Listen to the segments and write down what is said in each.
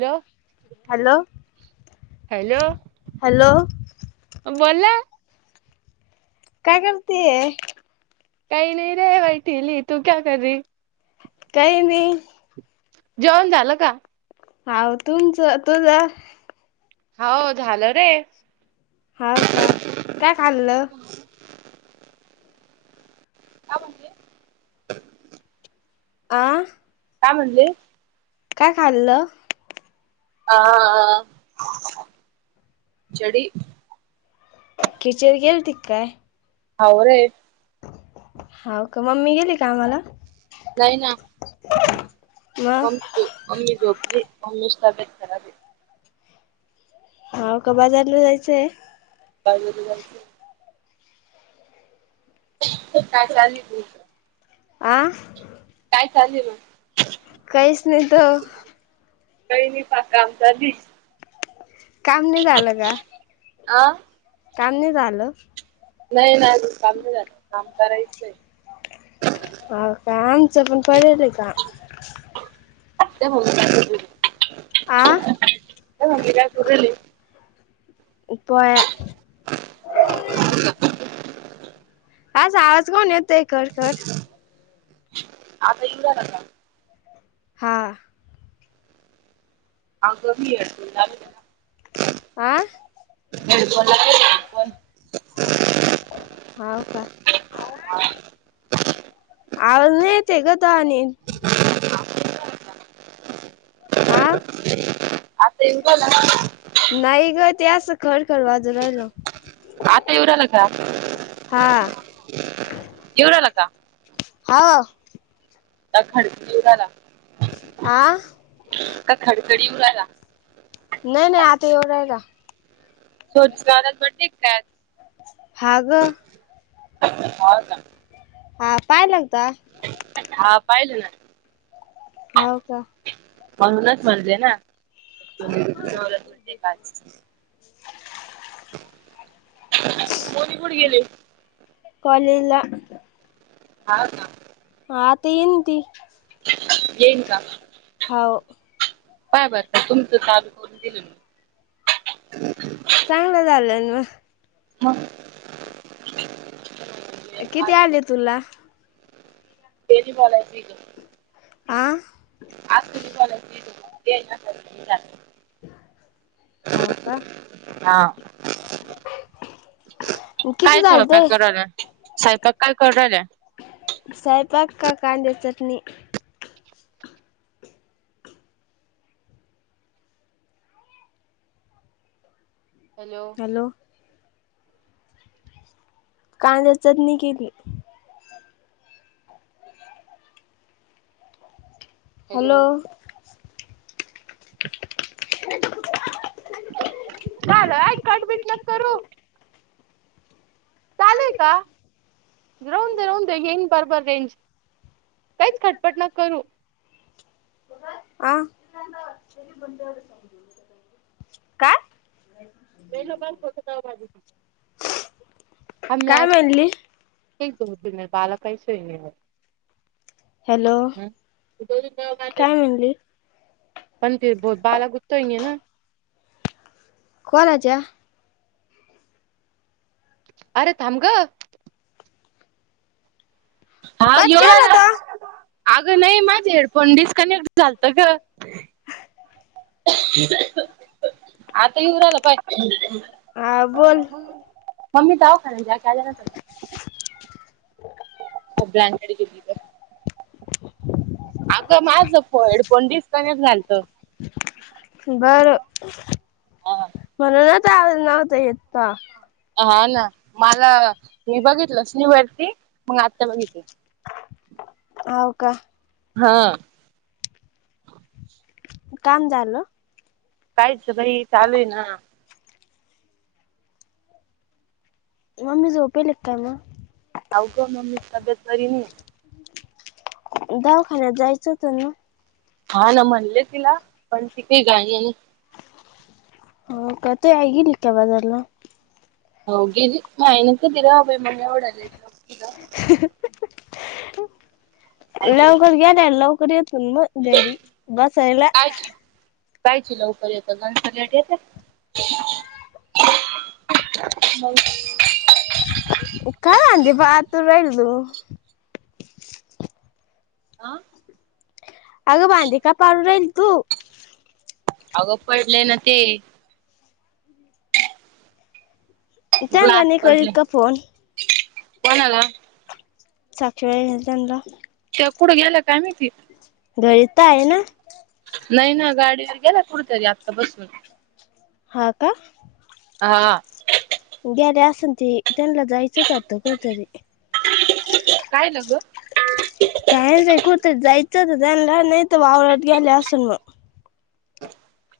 Hello hello hello hello बोला काय करतीये काही नाही रे बाैटेली तू क्या कर रही काय नाही. जेवन झालं का. हाव तुमच तुझ. हाव झालं रे. हाव का काय खाल्लं. का म्हण. आं काय म्हणले. काय खाल्लं. हा हा जडी किचर गेल त काय हो रे होा का मम्मी गेली का आम्हाला नाही ना मग मम्मी तो मम्मी झोपली आहे मम्मीची तब्येत खराब आहे हा का बाजारला जायचंय. [unintelligible] काय चालूय तुमच. आ. काय चाललय मग. काहीच नाही तर. काही नाही पा काम चालूय. काम नाही झाला का. अ काम नी झालं. नाही नाही अज काम नाही जात काम करायचं आहे. हो का आमचं पण पडेल काम. ते बोल [unintelligible] आ रारली [unintelligible] इप [unintelligible] [unintelligible] आज आवाज कोन येतोय खर खर. आता इव राहिला का. हां ह गमी, हेड फोन लावले ना. आं हेड फोन लावेल हे हेड फोन. होव का. हा. आवाज नाही येतय तुणी आणि. आ आता इव राहिला. नाही ग त्याच खरखर वाझू राहिल. आता इव राहिला का हा इव राहिला का. हा खड इव राहिला. आ का खडखडी इव राहिला. नाही नाही आता इव राहिला. रोजगारात बडे काय आज. हा ग. हो का हा पाय लागता हा पाहिलं ना हो का म्हणूनच म्हणते नाला म्हणते का हम् [inaudible] कॉलेला हा का. आता येन ती. येन का. हो काय भर तुमचं चालू करून दिलं मी चांगलं झालंय मग हा किती आले तुला तेरी मलाय क आं [inaudible] हाव का हा किती झालते [inaudible] [inaudible] हॅलो हॅलो काय नचत नाही केली हॅलो झालं काढबीट ना करू [inaudible] काहीच खटपट न करू हा वेलो ब फठ दज काय मानली एक दोन दिन बाला पैसे आहे हॅलो काय म्हणली [inaudible] [inaudible] कोणाच्या. [inaudible] हा कट येव केला आला होता अगं नाही माझे हेडफोन डिस्कनेक्ट झालत ग [inaudible] हा बोल [inaudible] अ ब्रँडडेड केली अगं माझं पड पण डिस्कनेक्ट झालतं बरं हा म्हणून त्या नव्हत येत का हा ना मला मी बघितलं स्नी वरती मग आता बघितली होव का हा काम झाल कायच बाई चालू आहे ना म मी झोपे लेकाा ना आऊ को मम्मी तब्याेत करन दावखान्यात जायचं होत ना हा ना म्हणले तिला पण तीिकही गाणी हो कते आहेगली का बदला हो गि मायनक तरा अभय म्हण एवडि ह लवकर कायची ग ना लवकर येत मग ैरी बसायला जायची लवकर येत लंचा लेट येते हो [inaudible] आं. [inaudible] अगं पडले ना ते. त्याला ग्लास नाही पडले करीत ग फोन. कोणाला? साक्षी वहिनी त्यांनला. त्या कुढं गेलं काय माहिति. घरी तर आहे ना. नाही ना गाडीवर गेला कुठतरी आत्ता बसून. हा का. हा. गेल्या असन ते त्यांना जायचंच होत कुठतरी. काय लग काय नाय कुठ जायचं होत त्यांला नाही तर वावरात गेल्या असन मग.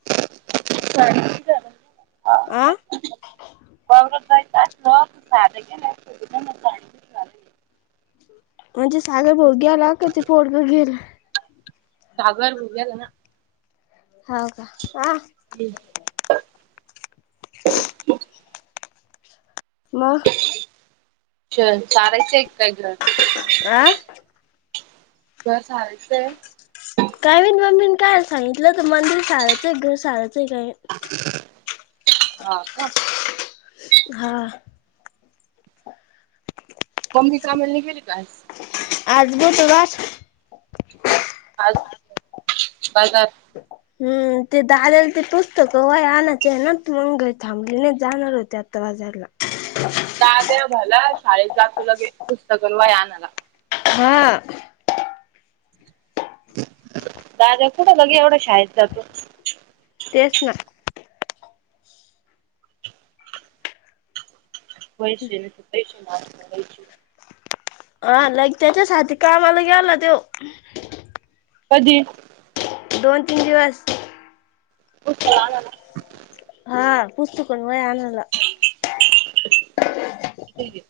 [unintelligible] आं. [unintelligible] म्हणजे सागर भाऊ गेला का ते पोरग गेल. सागर भाऊ गेला ना. हाव का, आ. [unintelligible] [unintelligible] म. च चारायचं एक काय घर. आं. तुला चारायचय. काय माहित मम्मीन काय सांगितलं तुम्हाला साराचंय घर साराचं आहे काय? हा का. हा. मम्मी कामाला नाही गेली का आज? आज बुधवार आज, [unintelligible] हम्म ते दादला ते पुस्तक वह्या आणायचे आहे ना म्हणून घ थांबली नाय जाणार होते आत्ता बाजाराला. दाद्या भला शाळेत जातू लगेच पुस्तक न वया आणायला. हा. दादा कुठ बघे एवढं शाळेत जातो. तेच ना. [unintelligible] हा लाईक त्याच्यासाठी कामाला गेला त्यो. कधी? दोन तीन दिवस. [unintelligible] हा पुस्तक न वया आणनायला. आहे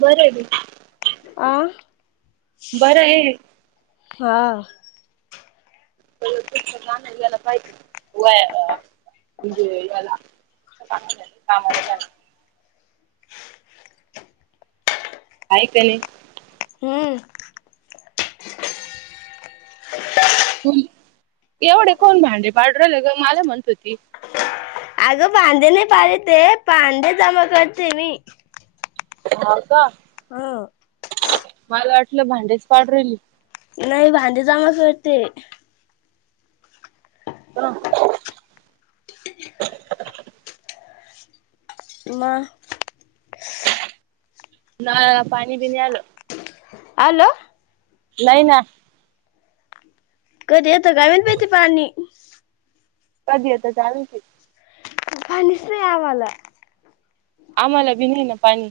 बरं आं बरं आहे हा ला पा म्हज येला का कामालाे काय केलंय? हम्म. [unintelligible] एवढे कोण भांडे पाडून राहिले ग मला म्हणत होती. अगं भांडे नाही पाळी ते काय पांदे जमा करते मी. हाव का. अ. मला वाटलं भांडेच पाडून राहिली. नाही भांधी चांग फडते ह म ना पाणी बी नाही आलं हॅलो नाही ना कधी आता गावी पती पाणी कधीता चाल क फणीस नाही आवाला आम्हाला बि नाही ना पाणी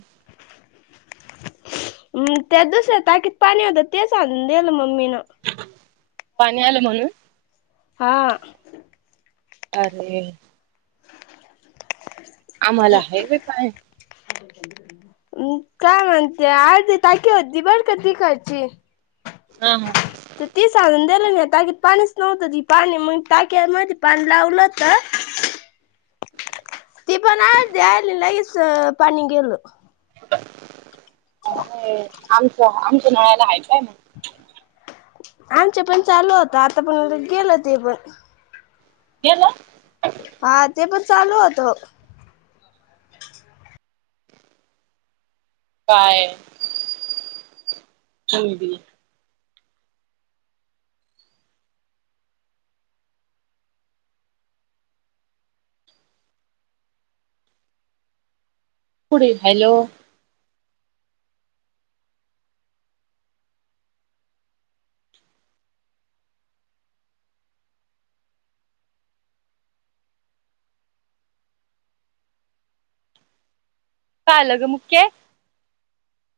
हम् त्याच दुसर ताकीद पाणी होतं तेच आणून दिलं मम्मी ना पाणी आलं म्हणून हा अरे आम्हाला ह व पाय ् काय म्हणते अर्धी टाकी होती बर क ती खची हम तर ती सांधून दिले नाही ताकीत पाणीच नव्हतं ती पाणी ताक्या मध्ये पाणी लावलं तर तीपणा जललास पण केलू अरे आमचं आमचं नळायला हयचय मग आमच्या पण चालू होत आता पण गेलं ते पण केल हा ते पण चालूत काय ह पु हॅलो पालक मुख्य